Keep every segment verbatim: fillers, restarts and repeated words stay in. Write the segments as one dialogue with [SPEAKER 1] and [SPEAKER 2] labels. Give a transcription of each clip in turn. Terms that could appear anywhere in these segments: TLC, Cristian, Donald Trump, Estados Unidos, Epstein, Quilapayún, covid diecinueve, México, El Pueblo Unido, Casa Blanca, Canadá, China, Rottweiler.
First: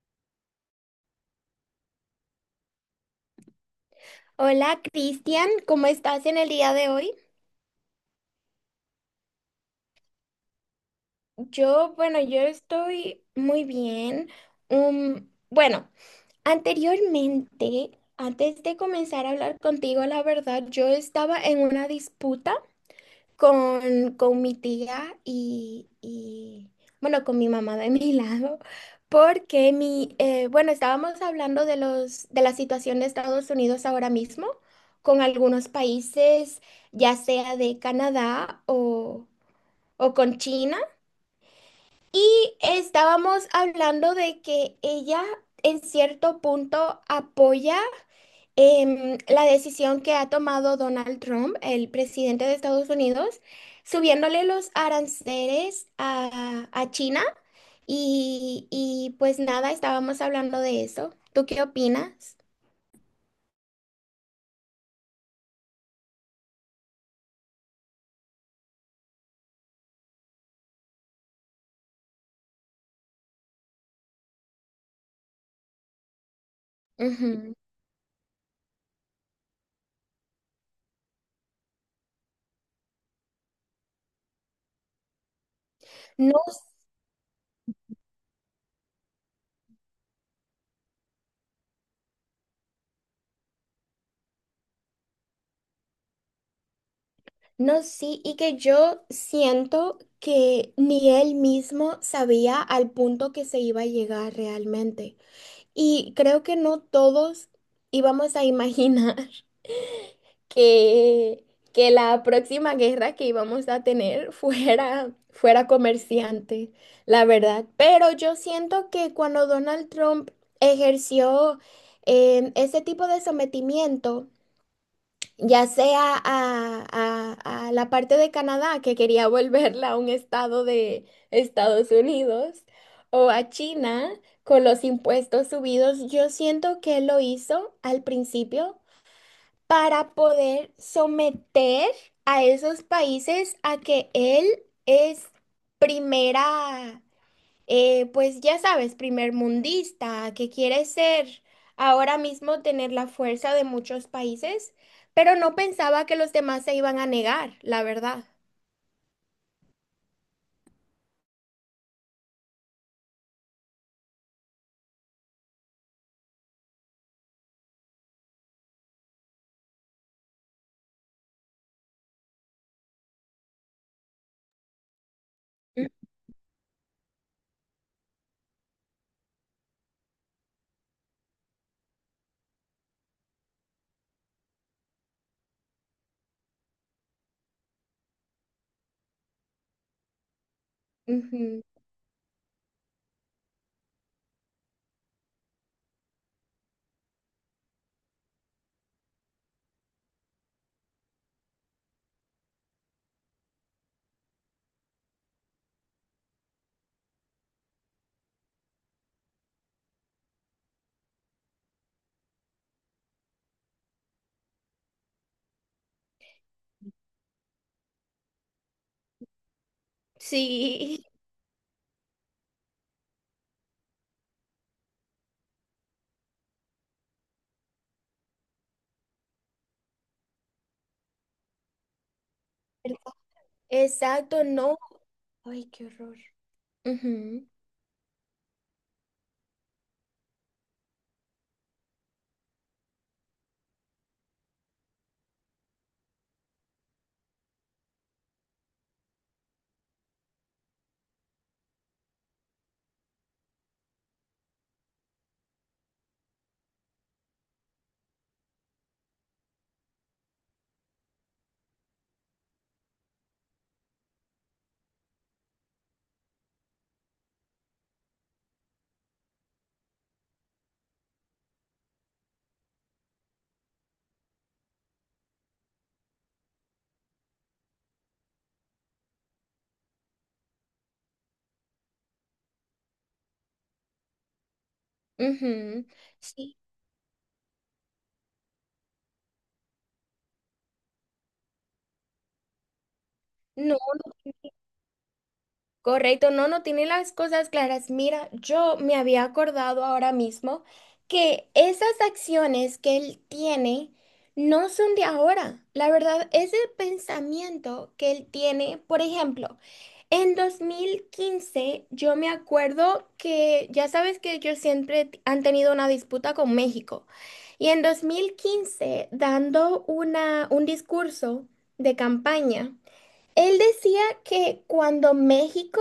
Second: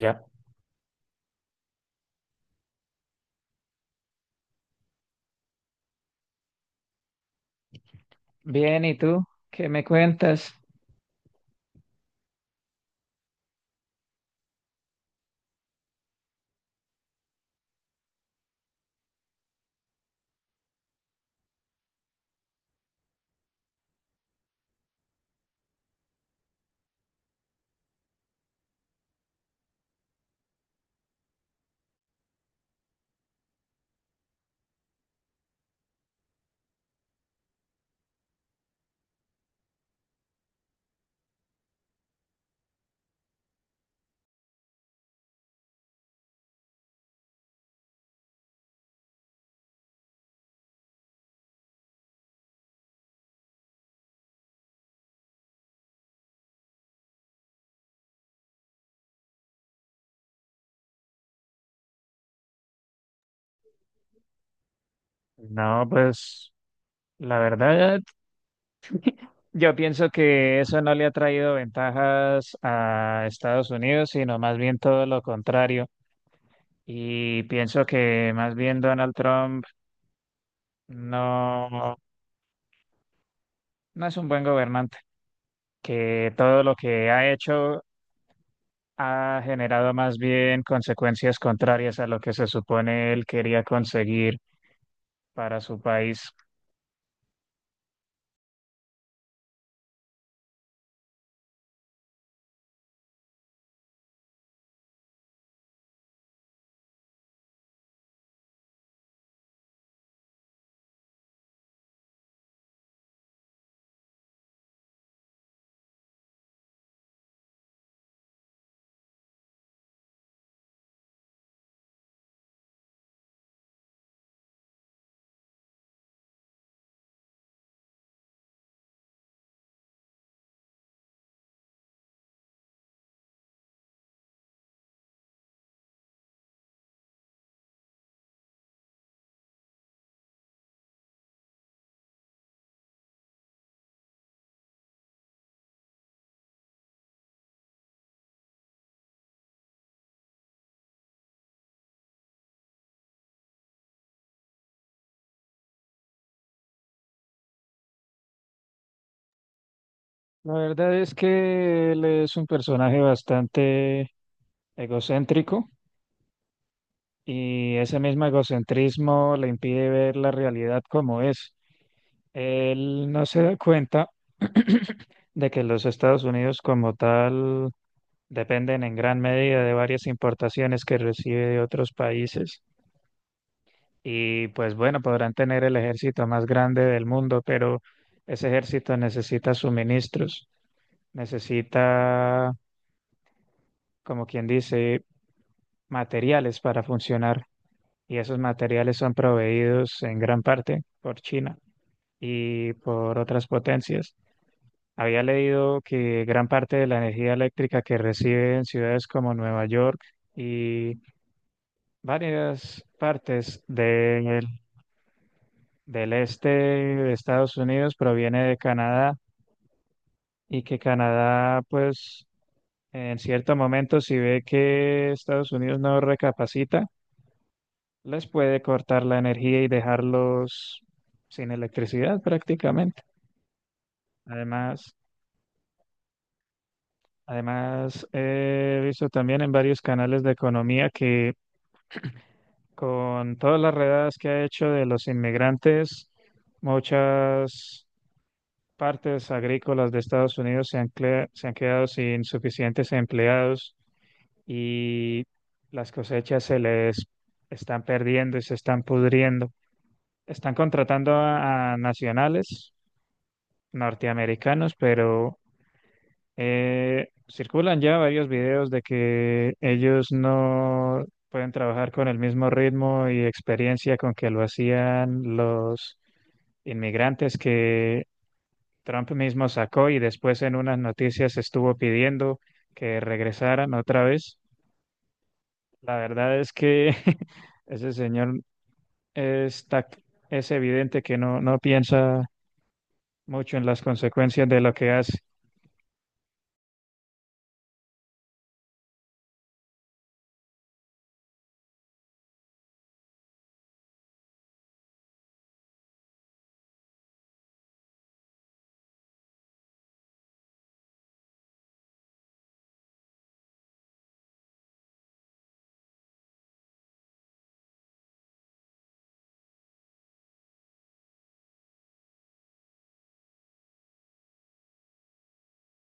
[SPEAKER 1] Ya.
[SPEAKER 2] Hola Cristian, ¿cómo estás en el día de hoy?
[SPEAKER 1] Bien, ¿y tú? ¿Qué me cuentas?
[SPEAKER 2] Yo, bueno, yo estoy muy bien. Um, bueno, anteriormente, antes de comenzar a hablar contigo, la verdad, yo estaba en una disputa con, con mi tía y, y, bueno, con mi mamá de mi lado, porque mi, eh, bueno, estábamos hablando de los, de la situación de Estados Unidos ahora mismo, con algunos países, ya sea de Canadá o, o con China, y estábamos hablando de que ella en cierto punto apoya em, la decisión que ha tomado Donald Trump, el presidente de Estados Unidos, subiéndole los aranceles a, a China y, y, pues nada, estábamos hablando de eso. ¿Tú qué opinas?
[SPEAKER 1] No, pues la verdad, yo pienso que eso no le ha traído ventajas a Estados Unidos, sino más bien todo lo contrario. Y
[SPEAKER 2] Ujú.
[SPEAKER 1] pienso que más bien Donald Trump no, no es un buen gobernante, que
[SPEAKER 2] No,
[SPEAKER 1] todo lo que ha hecho ha generado más bien consecuencias contrarias a lo que se supone él quería conseguir para su país.
[SPEAKER 2] no, sí, y que yo siento que ni él mismo sabía al punto que se iba a llegar realmente. Y creo que no todos íbamos a imaginar. que, que la próxima guerra que íbamos a tener fuera, fuera comerciante, la verdad. Pero yo siento que cuando Donald Trump ejerció eh, ese tipo de sometimiento, ya sea a, a a la parte de Canadá, que quería volverla a un estado de Estados Unidos, o a China con los impuestos subidos, yo siento que él lo hizo al principio para poder someter a esos países a que él es primera, eh, pues ya sabes, primer mundista, que quiere ser ahora mismo tener la fuerza de muchos países, pero no pensaba que los demás se iban a negar, la verdad.
[SPEAKER 1] La verdad es que él es un personaje bastante egocéntrico y ese mismo egocentrismo le impide ver la realidad como es. Él no se da cuenta de que los Estados Unidos como tal dependen en gran medida de varias importaciones que recibe de otros países. Y pues bueno, podrán tener el ejército más grande del mundo, pero ese ejército necesita suministros,
[SPEAKER 2] Ujú.
[SPEAKER 1] necesita, como quien dice, materiales para funcionar. Y esos materiales son proveídos en gran parte por China y por otras potencias. Había leído que gran parte de la energía eléctrica que recibe en ciudades como Nueva York y varias partes del del este de Estados Unidos proviene de Canadá, y que
[SPEAKER 2] Sí,
[SPEAKER 1] Canadá, pues, en cierto momento, si ve que Estados Unidos no recapacita, les puede cortar la energía y dejarlos sin electricidad prácticamente.
[SPEAKER 2] ¿verdad? Exacto, no.
[SPEAKER 1] Además,
[SPEAKER 2] Ay, qué horror. Ujú,
[SPEAKER 1] además he visto también en varios canales de economía que con todas las redadas que ha hecho de los inmigrantes, muchas partes agrícolas de Estados Unidos se han, cle- se han quedado sin suficientes empleados y las cosechas se les están perdiendo y se están pudriendo. Están contratando a, a nacionales norteamericanos, pero eh, circulan ya varios videos de que ellos no pueden trabajar con el mismo ritmo y experiencia con que lo hacían los inmigrantes que Trump mismo sacó y después en unas noticias estuvo pidiendo que regresaran otra vez.
[SPEAKER 2] ujú.
[SPEAKER 1] La verdad es
[SPEAKER 2] Sí,
[SPEAKER 1] que ese señor está, es evidente que no, no piensa mucho en
[SPEAKER 2] no.
[SPEAKER 1] las
[SPEAKER 2] No.
[SPEAKER 1] consecuencias de lo que hace.
[SPEAKER 2] Correcto, no, no tiene las cosas claras. Mira, yo me había acordado ahora mismo que esas acciones que él tiene no son de ahora. La verdad, ese pensamiento que él tiene, por ejemplo, en dos mil quince yo me acuerdo que ya sabes que ellos siempre t- han tenido una disputa con México. Y en dos mil quince dando una, un discurso de campaña. Él decía que cuando México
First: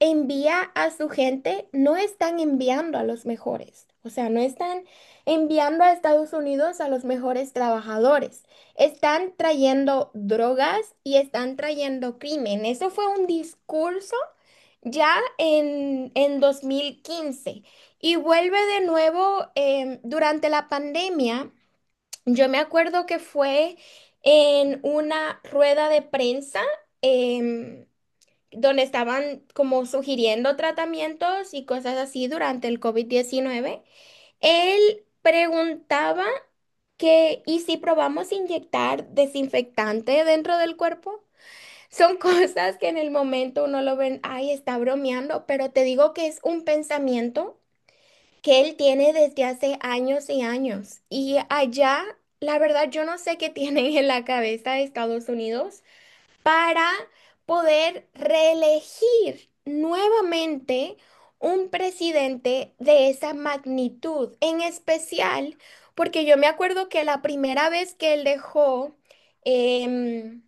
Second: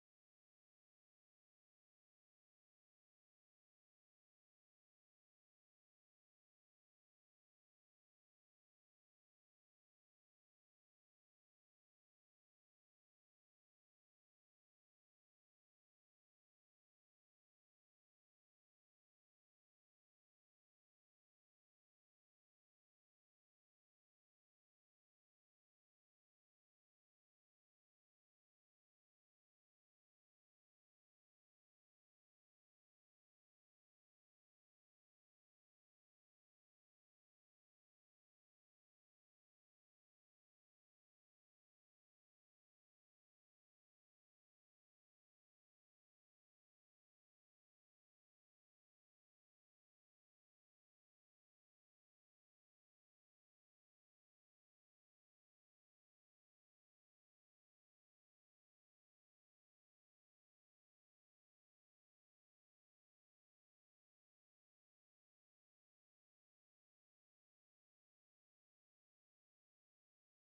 [SPEAKER 2] envía a su gente, no están enviando a los mejores. O sea, no están enviando a Estados Unidos a los mejores trabajadores. Están trayendo drogas y están trayendo crimen. Eso fue un discurso ya en, en dos mil quince. Y vuelve de nuevo em, durante la pandemia. Yo me acuerdo que fue en una rueda de prensa em, donde estaban como sugiriendo tratamientos y cosas así durante el covid diecinueve. Él preguntaba que, ¿y si probamos inyectar desinfectante dentro del cuerpo? Son cosas que en el momento uno lo ven, ay, está bromeando, pero te digo que es un pensamiento que él tiene desde hace años y años. Y allá, la verdad, yo no sé qué tienen en la cabeza de Estados Unidos para poder reelegir nuevamente un presidente de esa magnitud, en especial porque yo me acuerdo que la primera vez que él dejó... em,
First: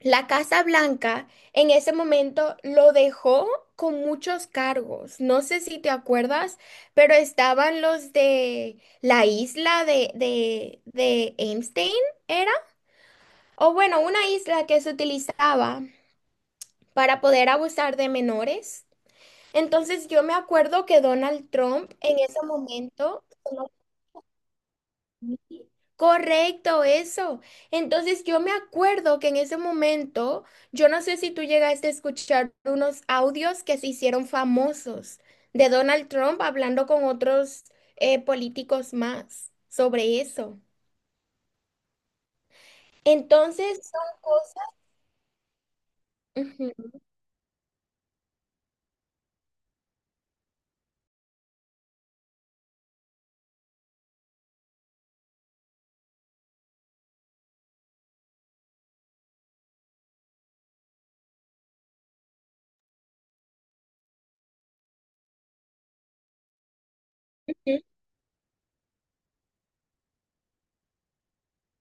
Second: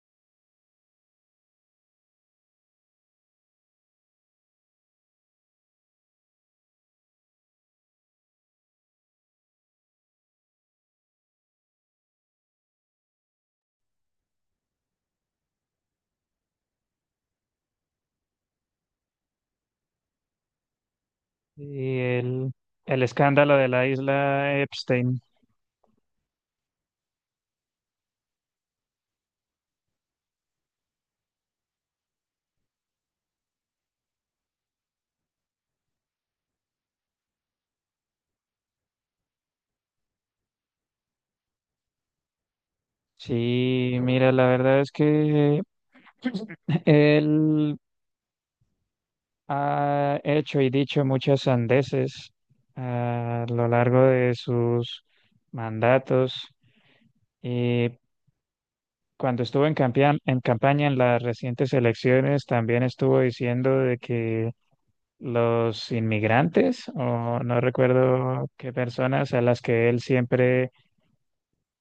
[SPEAKER 2] la Casa Blanca en ese momento lo dejó con muchos cargos. No sé si te acuerdas, pero estaban los de la isla de, de, de Epstein, ¿era? O bueno, una isla que se utilizaba para poder abusar de menores. Entonces yo me acuerdo que Donald Trump
[SPEAKER 1] Y
[SPEAKER 2] en ese
[SPEAKER 1] el, el
[SPEAKER 2] momento.
[SPEAKER 1] escándalo de la isla Epstein.
[SPEAKER 2] Correcto, eso. Entonces yo me acuerdo que en ese momento, yo no sé si tú llegaste a escuchar unos audios que se hicieron famosos de Donald Trump hablando con otros eh, políticos más sobre eso. Entonces
[SPEAKER 1] Sí,
[SPEAKER 2] son
[SPEAKER 1] mira, la
[SPEAKER 2] cosas.
[SPEAKER 1] verdad es que
[SPEAKER 2] Ujú.
[SPEAKER 1] él ha hecho y dicho muchas sandeces ah, a lo largo de sus mandatos y cuando estuvo en campea- en campaña en las recientes elecciones también estuvo diciendo de que los inmigrantes o no
[SPEAKER 2] Ujú.
[SPEAKER 1] recuerdo qué personas a las que él siempre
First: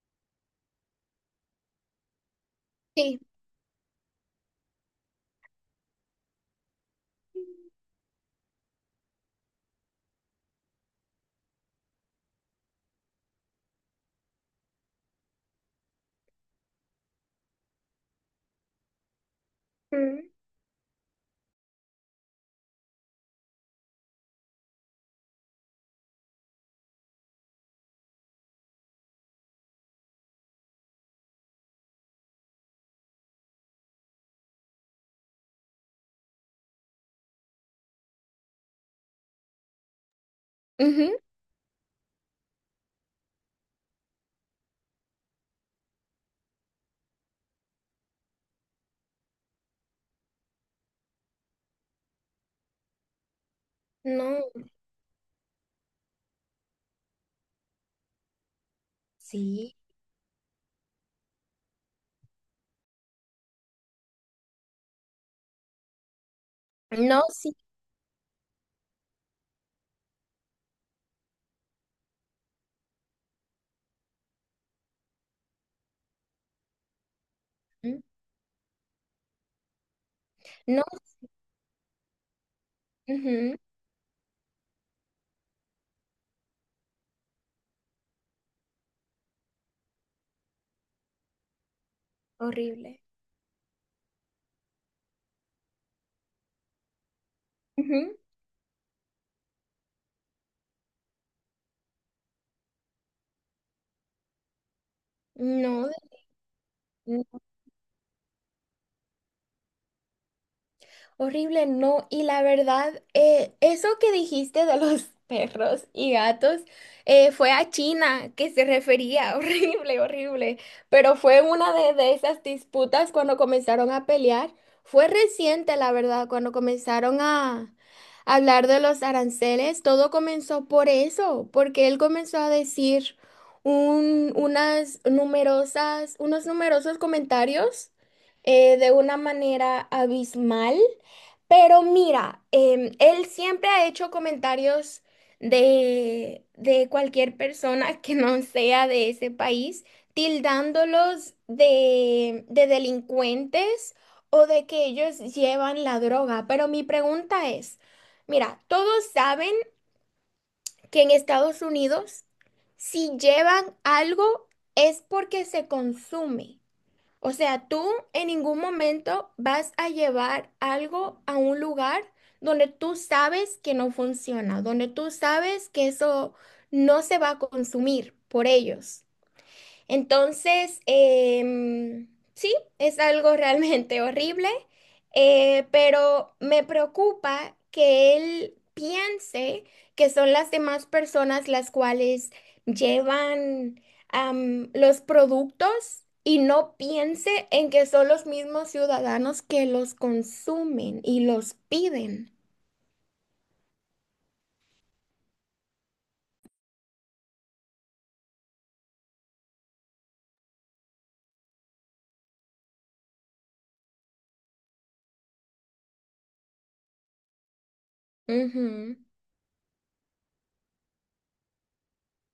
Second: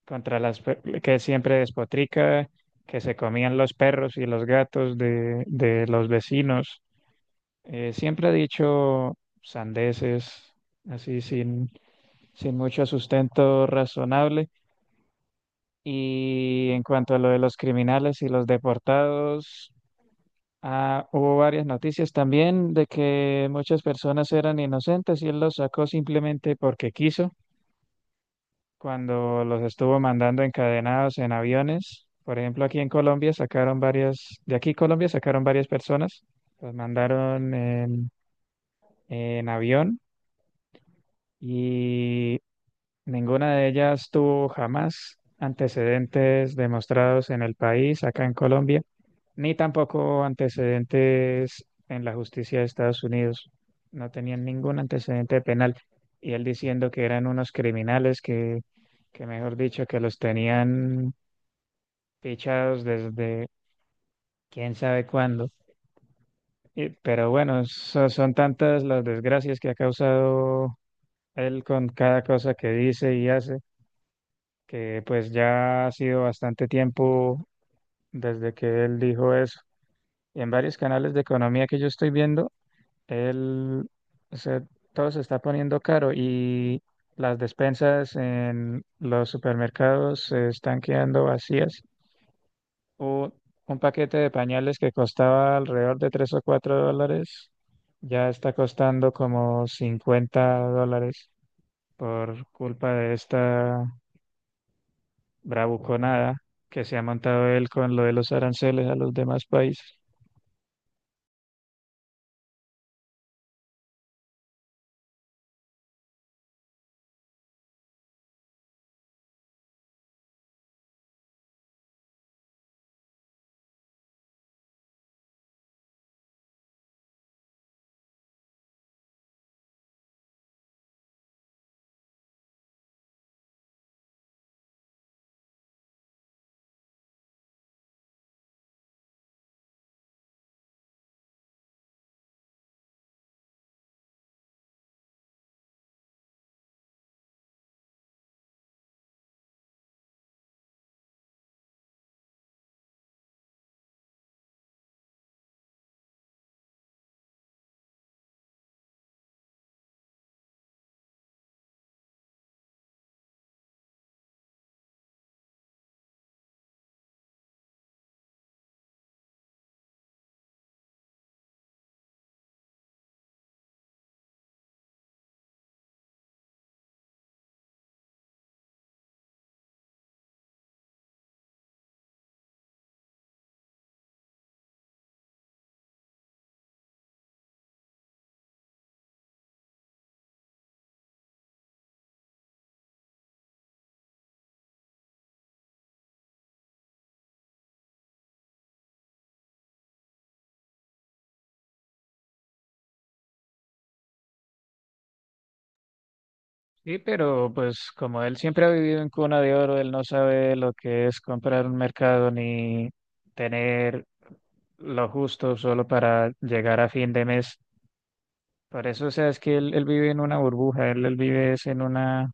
[SPEAKER 1] contra las pe- que él siempre despotrica, que se
[SPEAKER 2] Sí.
[SPEAKER 1] comían los perros y los gatos de, de los vecinos. Eh, siempre ha dicho sandeces, así sin, sin mucho sustento razonable. Y en cuanto a lo de los criminales y los deportados,
[SPEAKER 2] Ujú.
[SPEAKER 1] ah, hubo varias noticias también de que muchas personas eran inocentes y él los sacó simplemente porque quiso, cuando los estuvo mandando encadenados en aviones. Por ejemplo, aquí en Colombia sacaron varias, de aquí Colombia sacaron varias personas, los mandaron en en avión.
[SPEAKER 2] Ujú.
[SPEAKER 1] Y ninguna de ellas tuvo jamás antecedentes demostrados en el país, acá en Colombia, ni tampoco antecedentes en la justicia de Estados Unidos. No tenían
[SPEAKER 2] No.
[SPEAKER 1] ningún antecedente penal. Y él diciendo que eran unos criminales que, que mejor
[SPEAKER 2] Sí,
[SPEAKER 1] dicho, que los tenían fichados desde quién sabe cuándo. Y-
[SPEAKER 2] no,
[SPEAKER 1] pero
[SPEAKER 2] sí.
[SPEAKER 1] bueno, so- son tantas las desgracias que ha causado él con cada cosa que dice y hace, que pues ya ha sido bastante tiempo
[SPEAKER 2] Ujú.
[SPEAKER 1] desde que él dijo eso. Y en varios
[SPEAKER 2] No.
[SPEAKER 1] canales de economía que yo estoy viendo,
[SPEAKER 2] Ujú,
[SPEAKER 1] él, o sea, todo se está poniendo caro y las despensas en los supermercados se están quedando vacías.
[SPEAKER 2] horrible.
[SPEAKER 1] O un paquete de pañales que costaba alrededor de tres o cuatro dólares,
[SPEAKER 2] Ujú.
[SPEAKER 1] ya está costando como cincuenta dólares, por culpa de esta bravuconada que se ha
[SPEAKER 2] No.
[SPEAKER 1] montado él con lo de los aranceles a los demás países.
[SPEAKER 2] Horrible, no. Y la verdad, eh, eso que dijiste de los perros y gatos eh, fue a China que se refería. Horrible, horrible. Pero fue una de, de esas disputas cuando comenzaron a pelear. Fue reciente, la verdad, cuando comenzaron a hablar de los aranceles. Todo comenzó por eso, porque él comenzó a decir un- unas numerosas, unos numerosos comentarios eh, de una manera abismal. Pero mira, em, él siempre ha hecho comentarios de, de cualquier persona que no sea de ese país, tildándolos de, de delincuentes o de que ellos llevan la droga. Pero mi pregunta es, mira, todos saben que en Estados Unidos, si llevan algo, es porque se consume. O sea, tú en ningún momento vas a llevar algo a un lugar donde tú sabes que no funciona, donde tú sabes que eso no se va a consumir por ellos. Entonces, em, sí, es algo realmente horrible, eh, pero me preocupa que él piense que son las demás personas las cuales llevan, am, los productos y no piense en que son los mismos ciudadanos que los consumen y los piden.
[SPEAKER 1] Sí, pero pues como él siempre ha vivido en cuna de oro, él no sabe lo que es comprar un mercado ni tener lo justo solo para llegar a fin de mes. Por
[SPEAKER 2] Ujú.
[SPEAKER 1] eso, o sea, es que él, él vive en una burbuja, él, él vive es en una,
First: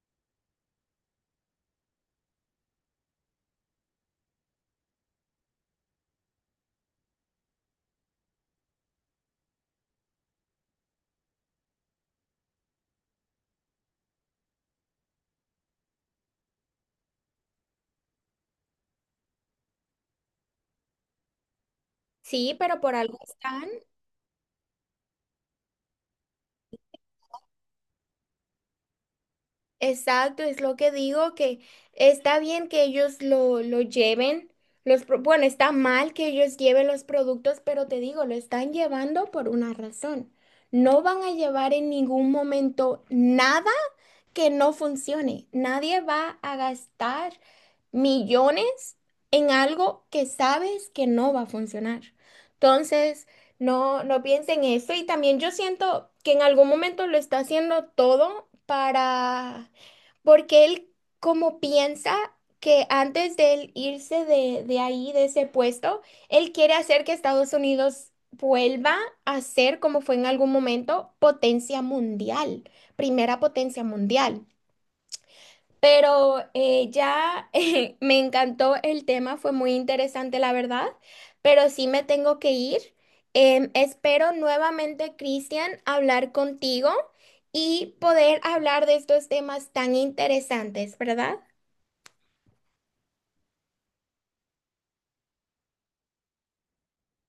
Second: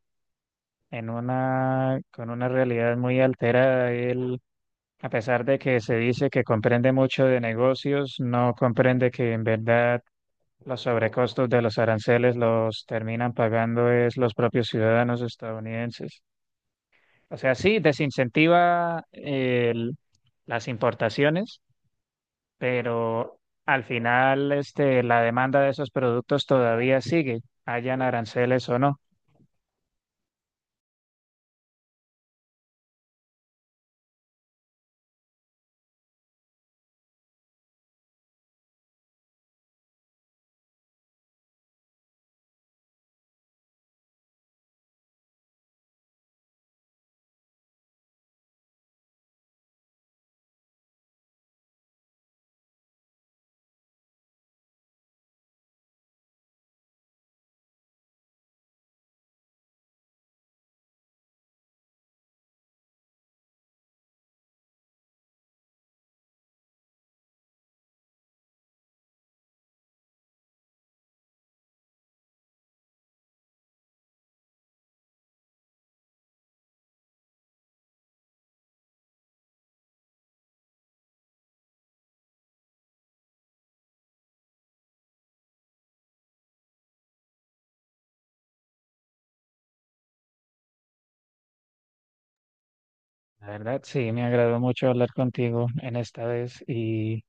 [SPEAKER 1] en una, con una realidad muy alterada. Él, a pesar de que se dice que comprende mucho de negocios, no comprende que en verdad los sobrecostos de los aranceles los terminan pagando es los propios ciudadanos estadounidenses. O sea, sí, desincentiva el- las importaciones,
[SPEAKER 2] Sí, pero por algo
[SPEAKER 1] pero
[SPEAKER 2] están.
[SPEAKER 1] al final este, la demanda de esos productos todavía sigue, hayan aranceles o no.
[SPEAKER 2] Exacto, es lo que digo, que está bien que ellos lo, lo lleven, los, pro- bueno, está mal que ellos lleven los productos, pero te digo, lo están llevando por una razón. No van a llevar en ningún momento nada que no funcione. Nadie va a gastar millones en algo que sabes que no va a funcionar. Entonces, no, no piensen eso. Y también yo siento que en algún momento lo está haciendo todo para, porque él como piensa que antes de él irse de, de ahí, de ese puesto, él quiere hacer que Estados Unidos vuelva a ser, como fue en algún momento, potencia mundial, primera potencia mundial. Pero eh, ya eh, me encantó el tema, fue muy interesante, la verdad, pero sí me tengo que ir. Em, espero nuevamente, Cristian, hablar contigo y poder hablar de estos temas tan interesantes, ¿verdad?
[SPEAKER 1] La verdad, sí, me agradó mucho hablar contigo en esta vez y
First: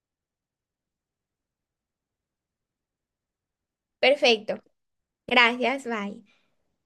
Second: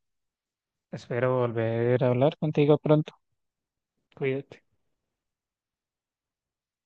[SPEAKER 1] espero volver a hablar contigo pronto.
[SPEAKER 2] Perfecto.
[SPEAKER 1] Cuídate.
[SPEAKER 2] Gracias, bye.